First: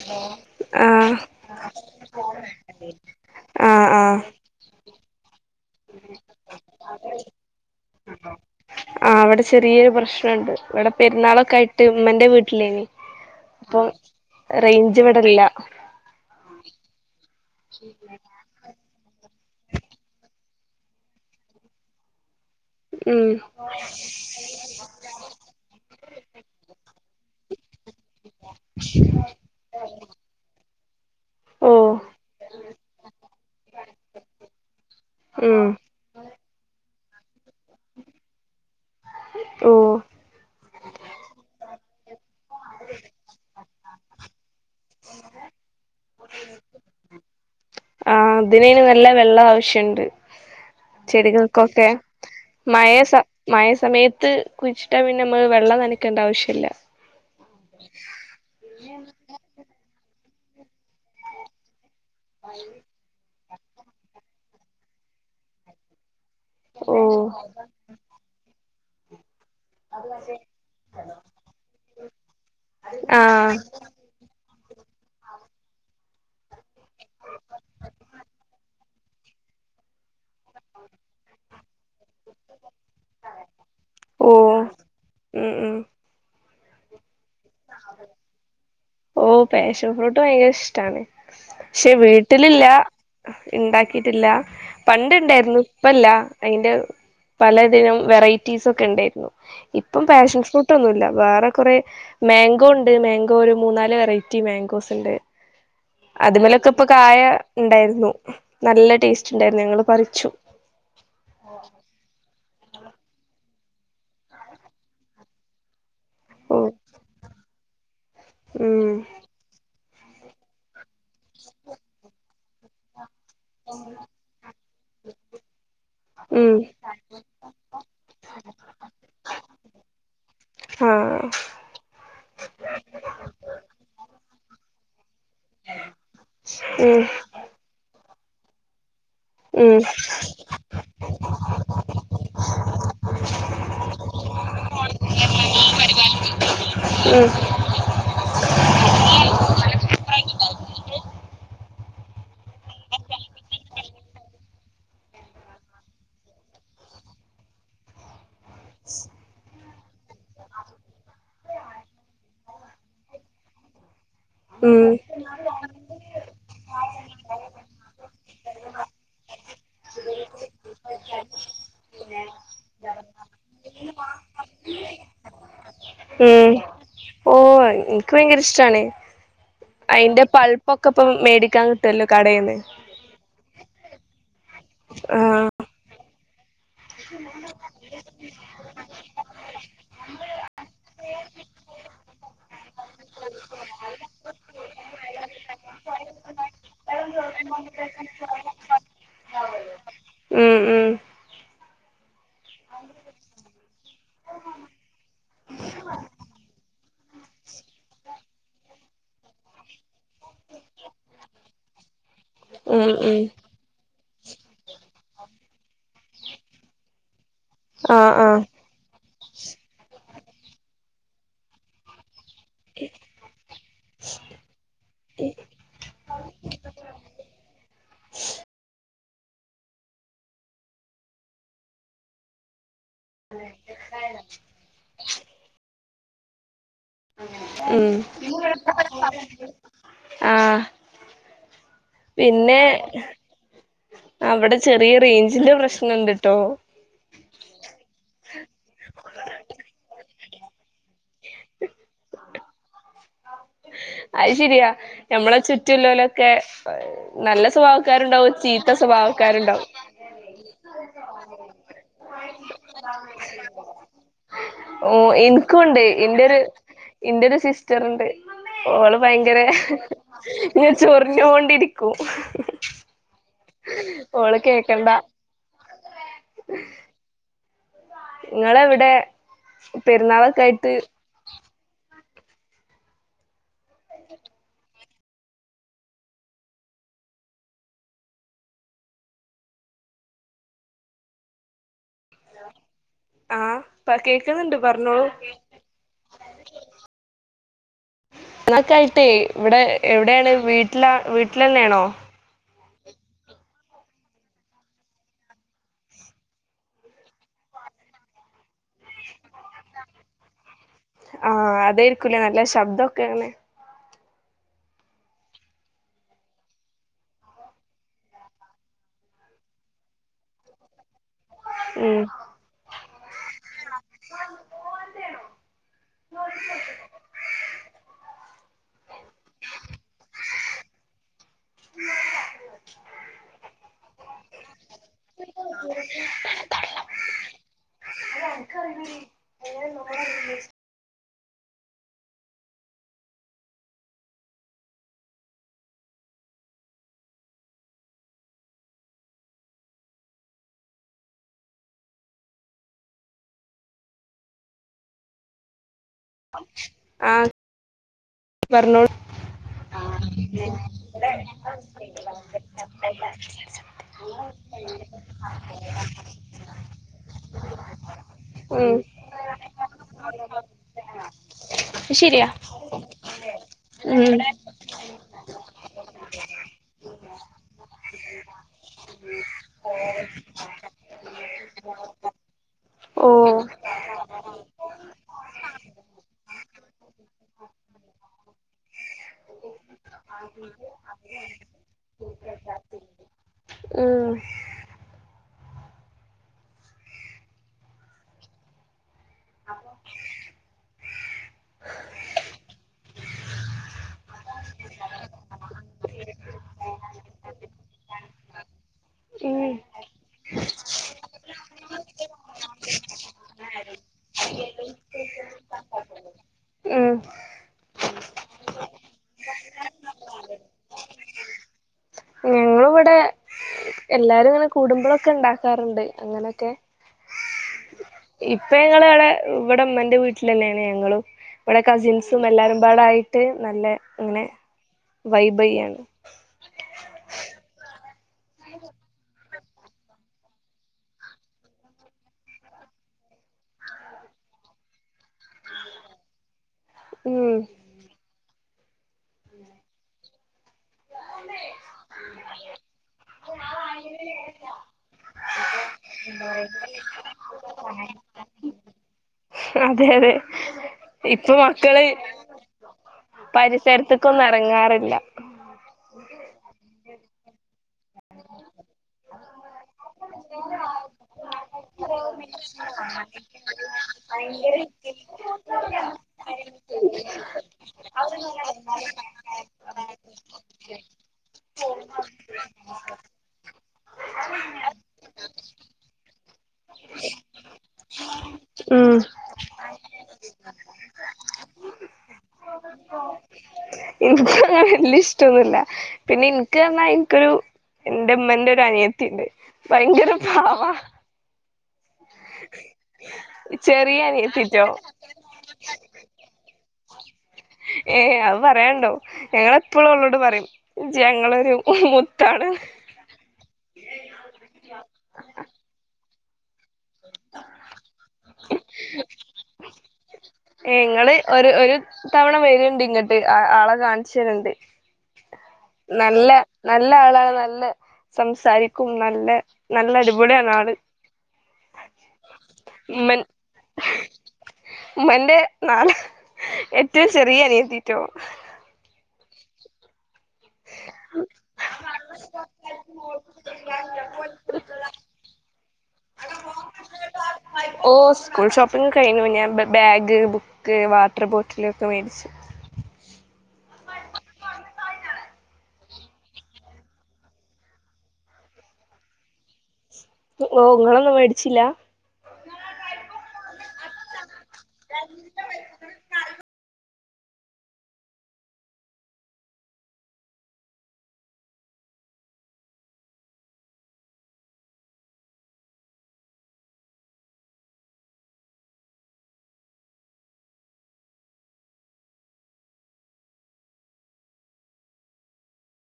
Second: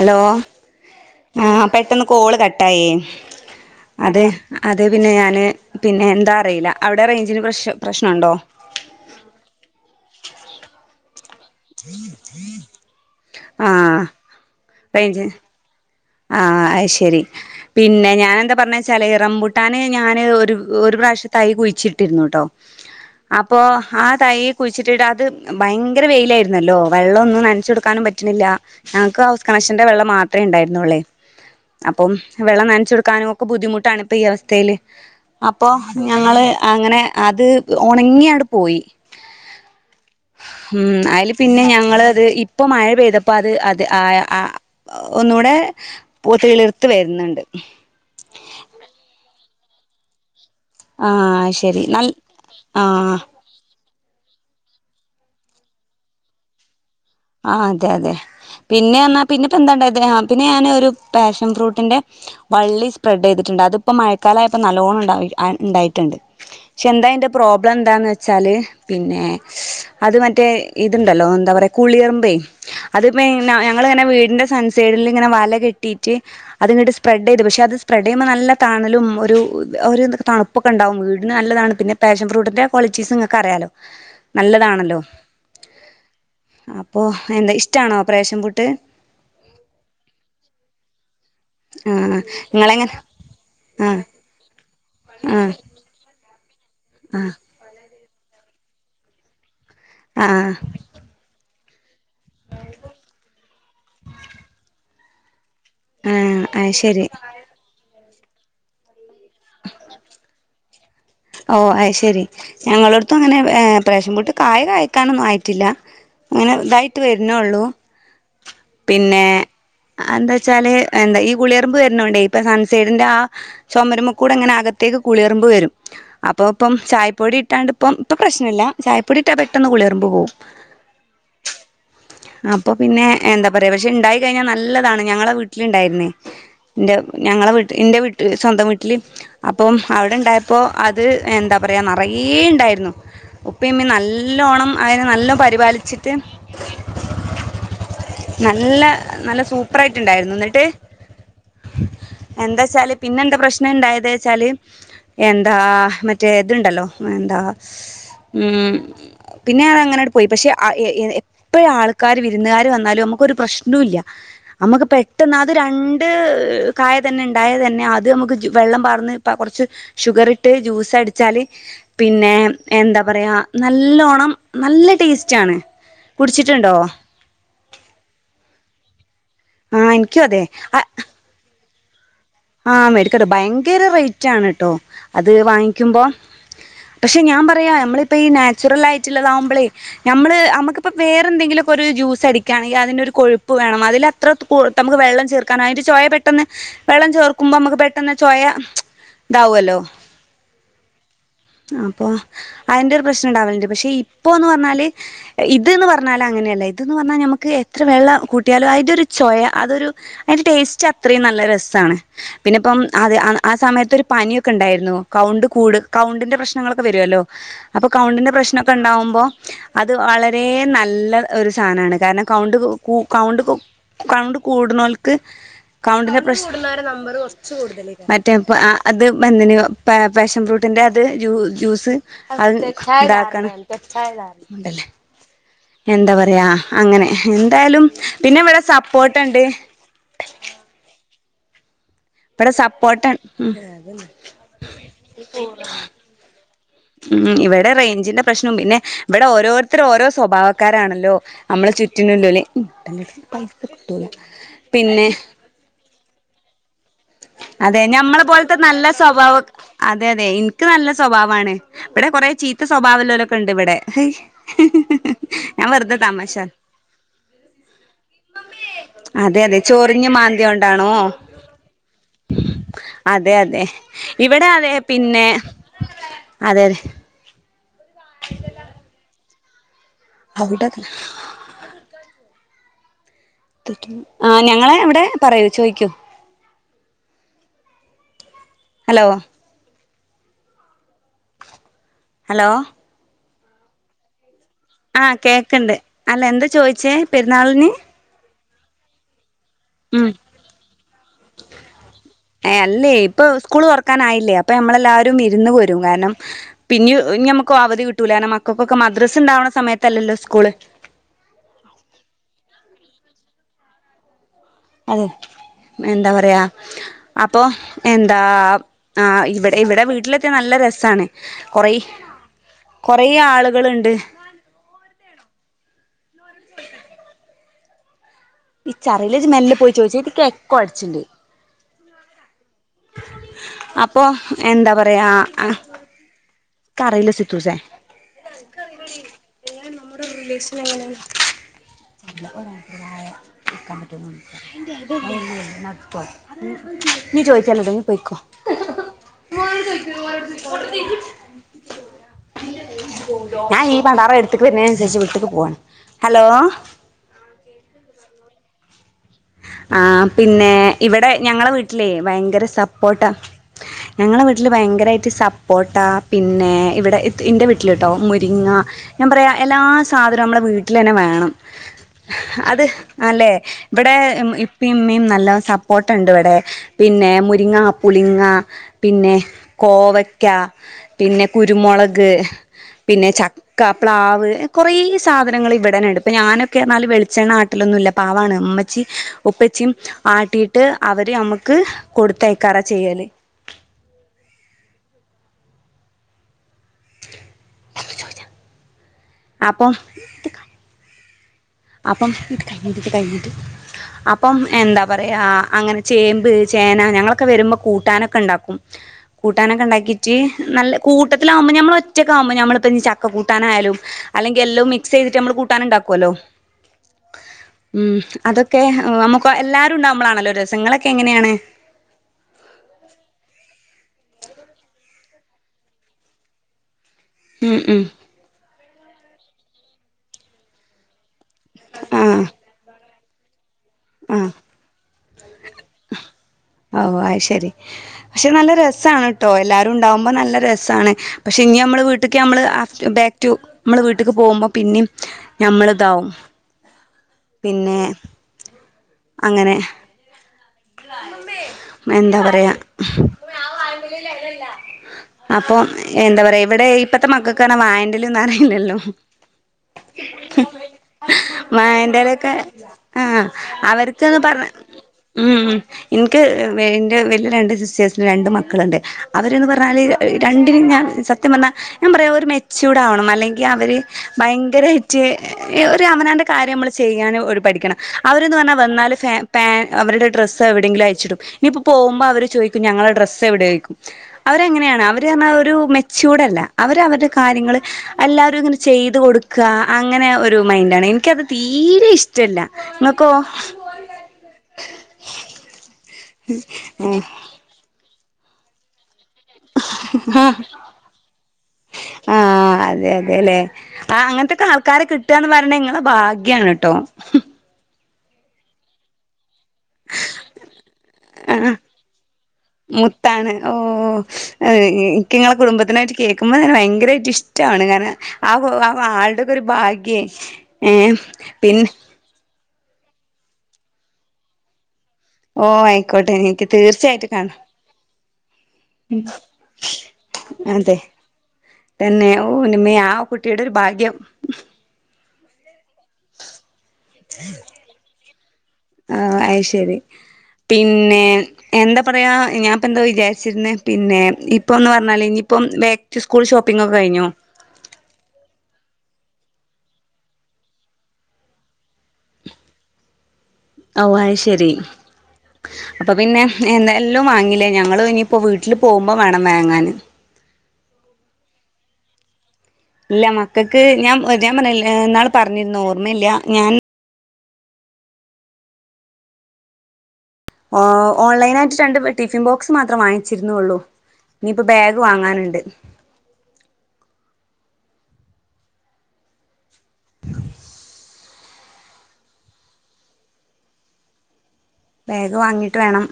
Hello ആഹ് ആ പെട്ടന്ന് കോള് കട്ടായേ ആഹ് ആഹ് അതെ അതെ പിന്നെ ഞാന് പിന്നെ എന്താ അറീല അവിടെ റേഞ്ചിന് പ്രശ് പ്രശ്നണ്ടോ? ആഹ് അവിടെ ക്കായിട്ട് ഇമ്മന്റെ വീട്ടിലേനി ആ അപ്പൊ റൈഞ്ച് ഇവ്ടെ റേഞ്ച് ഇല്ല ആ അയ് ശരി പിന്നെ ഞാൻ എന്താ പർഞ്ഞെച്ചാല് റംബു ട്ടാന് ഞാന് ഒരു ഒരു പ്രാവശ്യം തൈ കുഴിച്ചിട്ടിരുന്നുട്ടോ ഉം അപ്പൊ ആ തൈ കുഴിച്ചിട്ടിട്ട് അത് ഭയങ്കര വെയിലായിരുന്നല്ലോ വെള്ള ഒന്നും നനച്ച് കൊടുക്കാനും പറ്റ്ണില്ല. ഞങ്ങക്ക് ഹൗസ് കണക്ഷന്റെ വെള്ളം മാത്രേ ഇണ്ടായി നോളെ ഓഹ് അപ്പം വെള്ളം നനച്ചൊടുക്കാനും ഒക്കെ ബുദ്ധിമുട്ടാണ് ഇപ്പൊ ഈ അവസ്ഥയില് ഉം അപ്പൊ ഞങ്ങള് അങ്ങനെ. അത് ഉണങ്ങിയടെ പോയി ഓഹ് ഉം അതില് പിന്നെ ഞങ്ങത് ഇപ്പ മഴ പെയ്തപ്പോ അത് ത് ആയ ആഹ് ഒന്നുകൂടെ പൂത്ത്കിളിർത്ത് വരുന്നുണ്ട് ആഹ് ഇതിനയ്ന് നല്ല വെള്ളം ആവശ്യണ്ട് ആ ശരി ചെടികൾക്കൊക്കെ നൽ ആ മഴ സ മഴ സമയത്ത് കുഴിച്ചിട്ടാ പിന്നെ നമ്മള് വെള്ളം നനയ്ക്കേണ്ട ആവശ്യമില്ല ആ അതെ അതെ പിന്നെ എന്നാ പിന്നെപ്പോ എന്താണ്ട അത പിന്നെ ഞാൻ ഒരു പാഷൻ ഫ്രൂട്ടിൻ്റെ വള്ളി സ്പ്രെഡ് ചെയ്ത് ണ്ട് അതിപ്പോ മഴക്കാലായപ്പോ നല്ലോണം ഉണ്ട ഉണ്ടായിട്ടുണ്ട് പക്ഷെ എന്താ ഓഹ് അന്റെ പ്രോബ്ലം എന്താന്ന് വെച്ചാല് പിന്നെ അത് മറ്റേ ഇതുണ്ടല്ലോ എന്താ പറയാ പുള്ളിറുബീയ അത് പിന്നെ ആഹ് നങ്ങൾ ഇങ്ങനെ സൺസൈഡിൽ ഇങ്ങനെ വല കെട്ടിയിട്ട് അത്ങ്ങട്ട് സ്പ്രെഡ് ചെയ്തു പക്ഷെ അത് സ്പ്രെഡ് ചെയ്യുമ്പോ നല്ല തണലും ഒരു ഒരു തണുപ്പൊക്കെ ഉണ്ടാവും വീടിന് നല്ലതാണ് പിന്നെ പാഷൻ ഫ്രൂട്ടിന്റെ ക്വാളിറ്റീസ് നിങ്ങക്ക് അറിയാലോ ഓഹ് നല്ലതാണല്ലോ ഉം ഉം അപ്പൊ എന്താ ഇഷ്ടാണോ പാഷൻ ഫ്രൂട്ട് ഓ പായശ ഫറോട്ടോ ഇ ഷ്ടാണ് പക്ഷെ ആ വീട്ടിലില്ല നിങ്ങളെങ്ങനെ ആ ഉണ്ടാക്കിട്ടില്ല പണ്ട് ആ ഉണ്ടായിരുന്നു ഇപ്പല്ല അതിന്റെ ആ പലതിനും വെറയിറ്റീസ്സ് ഒക്കെ ഉണ്ടായിരുന്നു ഇപ്പം ആ പാഷൻ ഫ്രൂട്ട് ഒന്നും ഇല്ല വേറെ കുറെ മാങ്കോ ഉണ്ട് മാങ്കോ ഒരു മൂന്ന നാല് വെറയിറ്റി മാങ്കോസ് ഉണ്ട് ആ അത് അതുമ്മേലൊക്കെപ്പൊ ശരി കായ ഉണ്ടായിരുന്നു നല്ല ടേസ്റ്റ് ണ്ടായിരുന്നു ഞങ്ങള് പറിച്ചു ഓ അയ് ശെരി ഞങ്ങളടടുത്തും അങ്ങനെയാണ് ഏ പാഷൻപ്രുട് കായ കായക്കാനൊന്നും ആയിട്ടില്ല. ങ്ങനെ ഓ ഇതായിട്ട് വരുന്നേള്ളൂ. ഉം പിന്നേ അതന്താച്ചാല് എന്താ ഈ പുളിയറമ്പ് വരുന്നോണ്ടേ [unintelligible] സേതിന്റാ ചൊമരുമ്മേക്കൂടങ്ങനെ ആകെ ത്തേക്ക് പുളിയെറുമ്പ് വരും. അപ്പൊ ഉം ഇപ്പം ചായപ്പൊടി ഇട്ടാണ്ട് പ്പം ഇപ്പ പ്രശ്നില്ല ചായപ്പൊടിയിട്ടാ പെട്ടന്ന് പുളിയെർമ്പ് പോകും. ആ അപ്പൊ പിന്നേ എന്താ പറയാം പക്ഷെ ഇണ്ടായി കഴിഞ്ഞാ നല്ലതാണ് ഞങ്ങളെ വീട്ടിലുണ്ടായിരുന്നേ. ന്റെ ഉം ഞങ്ങള വിട് ന്റെ വീട്ടിൽ സ്വന്തം വിട് ല് അപ്പം ഉം അവിടെണ്ടായപ്പോ അത് എന്താ പറയാ നറയ്യെ ഉണ്ടായിരുന്നു. ഉപ്പെയുമ്മീം നല്ലോണ്ണം അയിനെ നല്ല പരിപാലിച്ചിട്ട് ഉം നല്ല നല്ല സൂപ്പർ ആയിട്ടുണ്ടായിരുന്നു. എന്നിട്ട് എന്താച്ചാല് പിന്നെ എന്താ പ്രശ്നം ഇണ്ടായത് ന്ന്വച്ചാല് എന്താ മറ്റേ ഇതുണ്ടല്ലോ എന്താ ഉം പിന്നേ അങ്ങനങ്ങട് പോയി, പക്ഷെ അ എ എ എത്രയാൾക്കാര് വിരുന്നുകാര് വന്നാലും നമു ഒരു പ്രശ്നോല്ല്യ. അമ്മക്ക് ഉം പെട്ടെന്ന് അത് രണ്ട് കായ തന്നെണ്ടായത് തന്നെ ആദ്യം നമുക്ക് ജ്യു വെള്ളം പകർന്ന്പ കുറച്ച് ഷുഗർ ഇട്ട് ജ്യൂസ് അടിച്ചാല് പിന്നെ എന്താ പറയ്യാ നല്ലോണം, നല്ല ടേസ്റ്റാണ്. കുടിച്ചിട്ടൊണ്ടോ? ഉം ക്ക്‌ ഭയങ്കര ഇഷ്ടണ് ആ അയിന്റെ പൾപ്പൊക്കിപ്പം മേടിക്കാൻ കി തെല്ല് ആ മെടിക്കട്ട് ഭയങ്കര റേറ്റ് ആണെട്ടോ അത് ആഹ് വാങ്ങിക്കുമ്പോ. പക്ഷെ ഞാൻ പറയാ നമ്മളിപ്പ ഈ നാച്ചുറൽ ആയിട്ടുള്ളതാകുമ്പളേ ഞമ്മള് നമ്മുക്കിപ്പ വേറെ എന്തെങ്കിലുംക്ക ഒരു ജ്യൂസ്സടിക്കാണെങ്കിൽ അതിന്റെ ഒരു കൊഴുപ്പ് വേണം അതിലത്ര നമുക്ക് വെള്ളം ചേർക്കാനായിട്ട് ചോയ പെട്ടെന്ന് വെള്ളം ചേർക് ക്കുമ്പോ നമ്മുക്ക് പെട്ടെന്ന് ചോയ ഇതാവുവല്ലോ. ഉം ഉം അപ്പൊ അതിന്റെ ഒരു പ്രശ്നം ഇണ്ടാവലുണ്ട് പക്ഷെ ഇപ്പോ എന്ന് പറഞ്ഞാല് ഇതെന്ന് പറഞ്ഞാല് അങ്ങനെയല്ല ഇതെന്ന് പറഞ്ഞാൽ നമ്മക്ക് എത്ര വെള്ളം കൂട്ടിയാലും അതിന്റെ ഒരു ചൊയ അതൊരു അതിന്റെ ടേസ്റ്റ് അത്രയും നല്ല രസാണ് പിന്നെ ഇപ്പം ഉം അത് ഉം ആ സമയത്ത് ഒരു പനിയൊക്കെ ഉണ്ടായിരുന്നു കൗണ്ട് കൂട് കൗണ്ടിന്റെ പ്രശ്നങ്ങളൊക്കെ വരുവല്ലോ അപ്പൊ ആഹ് കൗണ്ടിന്റെ ആഹ് പ്രശ്നമൊക്കെ ഉണ്ടാവുമ്പോ അത് വളരെ ദേ നല്ല ഒരു സാധനാണ് കാരണം കൗണ്ട് കു കൗണ്ട് കൗണ്ട് കൂടുന്നോൾ ക്ക് കൗണ്ടിന്റെ പ്രശ് മറ്റേ ആ അത് [unintelligible] പ പാഷൻ ബ്രൂട്ടിന്റെ അത് ജ്യൂസ് അത് [unintelligible] എന്താ പറയാ അങ്ങനെ എന്തായാലും ഉം പിന്നെ ഇവിടെ സപ്പോർട്ടുണ്ട് ആഹ് ഇവടെ പിന്നെ സപ്പോർട്ടണ് ഉം, അവിടെ ചെറിയ റേഞ്ചിന്റെ പ്രശ്നണ്ട്ട്ടോ ഉം ഇവിടെ റേഞ്ചിന്റെ പ്രശ്നവും പിന്നെ ഇവിടെ ഓരോരുത്തര് ഓരോ സ്വഭാവക്കാരാണല്ലോ നമ്മള ചുറ്റിനുണ്ട്ലി അത് ശരിയാ മ്മളെ ചുറ്റുള്ളലൊക്കെ അ [inaudible] അതെ ഞമ്മളെ പോലത്തെ നല്ല സ്വഭാവം സ്വഭാവക്കാരുണ്ടാവും അതെ അതെ എനിക്ക് നല്ല സ്വഭാവമാണ് ഇവിടെ കൊറെ ചീത്ത സ്വഭാവല്ലലൊക്കെ ഉണ്ട് ഇവിടെ ഓ ഞാൻ ഇൻക്കുണ്ട് വെറുതെ താമാശ ഇന്റൊരു ഇന്റൊരു സിസ്റ്ററ്ണ്ട് ഓള് ഭയങ്കര ഇങ്ങനെ മാന്തിയോണ്ടാണോ ചൊറിഞ്ഞോണ്ടിരിക്കും കും അതെ അതെ ഇവിടെ അതെ പിന്നെ അതെതെ ഇങ്ങളെവിടെ [inaudible] പെരുന്നാളൊക്കെ അവിടെ ആയിട്ട് ആ ഞങ്ങളെ ഇവിടെ പറയൂ ചോയിക്കൂ ഹലോ ഹലോ ആഹ് പ കേ ആഹ് കേക്ണ്ട് അല്ല എന്താ ചോയിച്ചേ പെരുന്നാളിന് ന്നൊകായിട്ടേ ഇവിടെ ഉം എവിടാണ് വീട്ടില വീട്ടിലന്നാണോ ഏ അല്ലേ ഇപ്പ സ്കൂള് തൊറക്കാനായില്ലേ അപ്പൊ നമ്മളെല്ലാരും വിരുന്ന് വരും കാരണം പിന്ന ഇന്യമ്മക്ക് അവധി കിട്ടൂല കാരണം മക്കൾക്കൊക്കെ മദ്രസ് ഇണ്ടാവണ സ ആഹ് അതായിരിക്കൂലേ നല്ല ശബ്ദോ ക്കണെ അതെ എന്താ പറയാ അപ്പൊ എന്താ ആ ഇവിടെ ഇവിടെ വീട്ടിലത്തിയാ നല്ല രസാണ് കൊറെ ഉം കൊറെ ആളുകളുണ്ട് ചറിയല ജ് മെല്ലെ പോയി ചോയ്ച്ച് ക് എക്കോ അടിച്ചിണ്ട് അപ്പൊ എന്താ പറയാ ആ ക്കറിയൂല സിത്തൂസെ [unintelligible] ഞാൻ ഈ പണ്ടാറം എടുത്ക്‌ പിന്നെ അതനുസരിച്ച് വീട്ട്ക്ക് പൂവാൻ ആഹ് പറഞ്ഞോള് ആ പിന്നെ ഇവിടെ ഞങ്ങളെ വീട്ടിലേ ഭയങ്കര സപ്പോട്ടാ ഞങ്ങളെ വീട്ടില് ഭയങ്കരായിട്ട് സപ്പോർട്ടാ പിന്നെ ഇവിടെ ഇത് ഇന്റെ വീട്ടില്ട്ടോ മുരിങ്ങ ഉം ഞാൻ പറയാ എല്ലാ സാധനവും നമ്മുടെ വീട്ടില് തന്നെ വേണം ശരിയാ അത് അല്ലേ ഇവിടെ ഉം ഇപ്പേം ഇമ്മേം നല്ല സപ്പോർട്ടുണ്ട്. ഇവിടെ പിന്നെ മുരിങ്ങ പുളിങ്ങ പിന്നെ കോവക്ക പിന്നെ കുരുമുളക് പിന്നെ ഓഹ് ചക്ക പ്ലാവ് കൊറേ സാധനങ്ങൾ ഇവിടന്നെണ്ട് ഇണ്ട്. ഇപ്പൊ ഞാനൊകെന്നാല് വെളിച്ചെണ്ണ ആട്ടലൊന് ന്നുല്ല പാവാണ് ഉം ച്ചി ഉപ്പച്ചിം ആട്ടിയിട്ട് അവര് നമ്മക്ക് കൊടുത്തയക്കാറാ ചെയ്യല് ഉം അപ്പം അപ്പം കഴിഞ്ഞിട്ടി് കഴിഞ്ഞിട്ട് അപ്പം എന്താ പറയാ അങ്ങനെ ചേമ്പ് ചേന ഞങ്ങളൊക്കെ വരുമ്പോ കൂട്ടാനൊക്കെ ഇണ്ടാക്കും ഉം കൂട്ടാനൊക്കെ ഇണ്ടാക്കിട്ട് നല്ല കൂട്ടത്തിലാവുമ്പോ ഞമ്മള് ഒറ്റക്കാകുമ്പോ ഞമ്മള്പ്പഞ്ഞി ചക്ക കൂട്ടാനായാലും അല്ലെങ്കില് എല്ലോം മിക്സ് ചെയ്ത്ട്ട് ഞമ്മള് കൂട്ടാന്ണ്ടാക്കോലോ ഉം ഊം അതൊക്കെ നമ്മക്ക് എല്ലാരും ഉണ്ടാവുമ്പളാണല്ലോ രസങ്ങളൊക്കെ ങ്ങനേണ്. ഞങ്ങളിവിടെ എല്ലാരും ഇങ്ങനെ കൂടുമ്പള്ളൊക്കെ ഉണ്ടാക്കാറ്ണ്ട് അങ്ങനൊക്കെ ഊം ഊം ഇപ്പ ഞങ്ങള് അവ്ടെ ഇവ്ടെ ഇമ്മന്റെ വീട്ട്ലെന്നേണ് ഞങ്ങളും ഇവ്ടെ കസിൻസും ആഹ് എല്ലാരും പാടായി ട്ട് നല്ല ഇങ്ങനെ ആഹ് വൈബെയ്യാണ്. ഓ ആയ് ശെരി പക്ഷെ നല്ല രസാണ് ട്ടോ എല്ലാരും ഉണ്ടാവുമ്പോ നല്ല രസമാണ് പക്ഷെ ഇനി നമ്മള് വീട്ട്ക്ക് നമ്മള് ബാക്ക് ടു നമ്മള് വീട്ട്ക്ക് പോകുമ്പോ പിന്നീം ഞമ്മള്താവും. ഉം പിന്നെ അങ്ങനെ എന്താ പറയാ അപ്പൊ എന്താ പറയാ ഇവിടെ ഇപ്പത്തെ മക്കൾക്ക് പറഞ്ഞാ വായേന്റെല ഹ് ഹ് അറിയില്ലല്ലോ അതെ അതെ വായന്റെലൊക്കെ പരിസരത്തക്കൊന്നും എറങ്ങാറില്ല ഊം ഊം ഇന്ക്ക് എന്റെ വലിയ രണ്ട് സിസ്റ്റേഴ്സിന്റെ രണ്ട് മക്കള്ണ്ട് അവര്ന്ന് പറഞ്ഞാല് രണ്ടിനും ഞാൻ സത്യം പറഞ്ഞാൽ ഞാൻ പറയാം ഒരു മെച്യൂർഡ് ആവണം അല്ലെങ്കിൽ അവര് ഭയങ്കരായ്‌റ്റ് ഒരു അവനാന്റെ കാര്യം നമ്മൾ ചെയ്യാൻ ഒരു പഠിക്കണം അവരന്ന് പറഞ്ഞാൽ വന്നാല് അവര്ടെ പാൻ അവര്ടെ ഡ്ര ഡ്രസ്സ് എവിടെങ്കിലും അയച്ചിടും നിപ്പോ പോകുമ്പോ അവര് ചോദിക്കും ഞങ്ങള്ടെ ഡ്രസ്സ് എവിടേന്ന്ചോയ്ക്കും അവരങ്ങനെയാണ് അവര് പറഞ്ഞാ ഒരു മെച്യൂർഡല്ല അവര് അവരുടെ കാര്യങ്ങള് എല്ലാവരും ഇങ്ങനെ ഉം ചെയ്ത് കൊട്ക്ക അങ്ങനെ ഒരു മൈന്റാണ് നിക്കത് തീരെ ഇഷ്ടല്ല. ങ്ങക്കോ? വല്ല്യേഇഷ്ട്ടോന്നുല്ല. പിന്നെ ഇന്ക്ക് പറ്ഞ്ഞാ ഇന്ക്കൊരു എന്റെ മ്മന്റോരു അനിയ ത്തിണ്ട് ഭയങ്കര പവാ ആഹ് അതെ അതെ അതെ അല്ലെ ആ ചെറിയ അങ്ങന്ത്തൊക്കെ അനിയത്തിട്ടോ ആൾക്കാരൊക്കെ കിട്ടാണ് പറഞ്ഞ ങ്ങളെ ഭാഗ് ഗ്യാണ് ട്ടോ ഏ അത് പറയാണ്ടോ ഞങ്ങളെപ്പളും ഓളോട് പറയും ഇജ്ജ് ആ ഞങ്ങളൊരു മുത്താണ് മുത്താണ് ഓ ക്ക്ങ്ങളെ കുടുംബത്തിനായിട്ട് കേക്ക കേക്കുമ്പങ്ങനെ ഭയങ്കരമായിട്ട് ഇഷ്ടാണ് കാരണം ആഹ് ആഹ് ആളുടെക്കൊരു ഒരു ഭാഗ്യേ ഏ ഏഹ് ങ്ങള് ഒരു പിന്നെ ഒരു തവണ വരോ ണ്ട് ഇങ്ങട്ട് ആളെ കാണിച്ചേറെണ്ട് ഓ ആയിക്കോട്ടെ എനിക്ക് തീർച്ചയായിട്ടും ആളാണ് കാണാം നല്ല സംസാരിക്കും നല്ല നല്ല അടിപൊളിയാണ് ആള് അതെ തന്നെ ഓ ന്റമ്മേ ആ ഉമ്മൻ കുട്ടിയുടെ ഒരു ഭാഗ്യം നലെ ഏറ്റവും ചെറിയ അനിയത്തിറ്റോ ആഹ് അയ് ശരി പിന്നെ എന്താ പറയാ ഞാൻപ്പൊ എന്താ വിചാരിച്ചിരുന്നേ പിന്നെ ഇപ്പൊ ഒന്ന് പറഞ്ഞാല് ഇനിപ്പം ബാക്ക് ടു സ്കൂൾ ഷോപിഗ് ഒക്കെ കഴിഞ്ഞോ? ഓ സ്കൂൾ ഷോപ്പിംഗ് കഴിഞ്ഞു ഞാൻ ബാഗ് ബുക്ക് വാട്ടർ ബോട്ടില ഒക്കെ മേടിച്ചു ഓ അ ശെരി അപ്പൊ പിന്നെ എന്തെല്ലും വാങ്ങില്ലേ ഞങ്ങള് ഇനിയിപ്പോ വീട്ടില് പോകുമ്പോ വേണം വാങ്ങാൻ ഓ ഒങ്ങളൊന്നും മേടിച്ചില്ല ഇല്ല മക്കൾക്ക് ഞാൻ ഞൻ പറഞ്ഞ എന്നാൾ പറഞ്ഞിുന്ന ഓർമ്മയില്ല ഞാൻ ഓൺലൈന ആയിട്ട് രണ്ട് ടിഫിൻ ബോക്സ് മാത്രം വാങ്ങിച്ചിരുന്നുള്ളു നീയിപ്പ ബാഗ് വാങ്ങാനുണ്ട് ഉ [unintelligible] വേഗം വാങ്ങിട്ട് വേണം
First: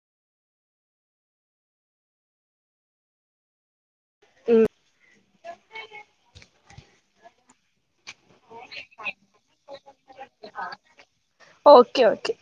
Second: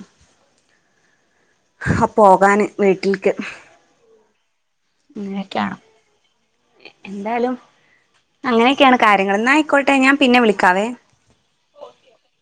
ആ പോകാന് വീട്ടിലേക്ക് ഉം അങ്ങനെയൊക്കെയാണ് എന്തായാലും അങ്ങനെയൊക്കെയാണ് കാര്യങ്ങ എന്നയിക്കോട്ടെ ഞാൻ പിന്നെ വിളിക്കാവേ ഓക്കെ ഓക്കെ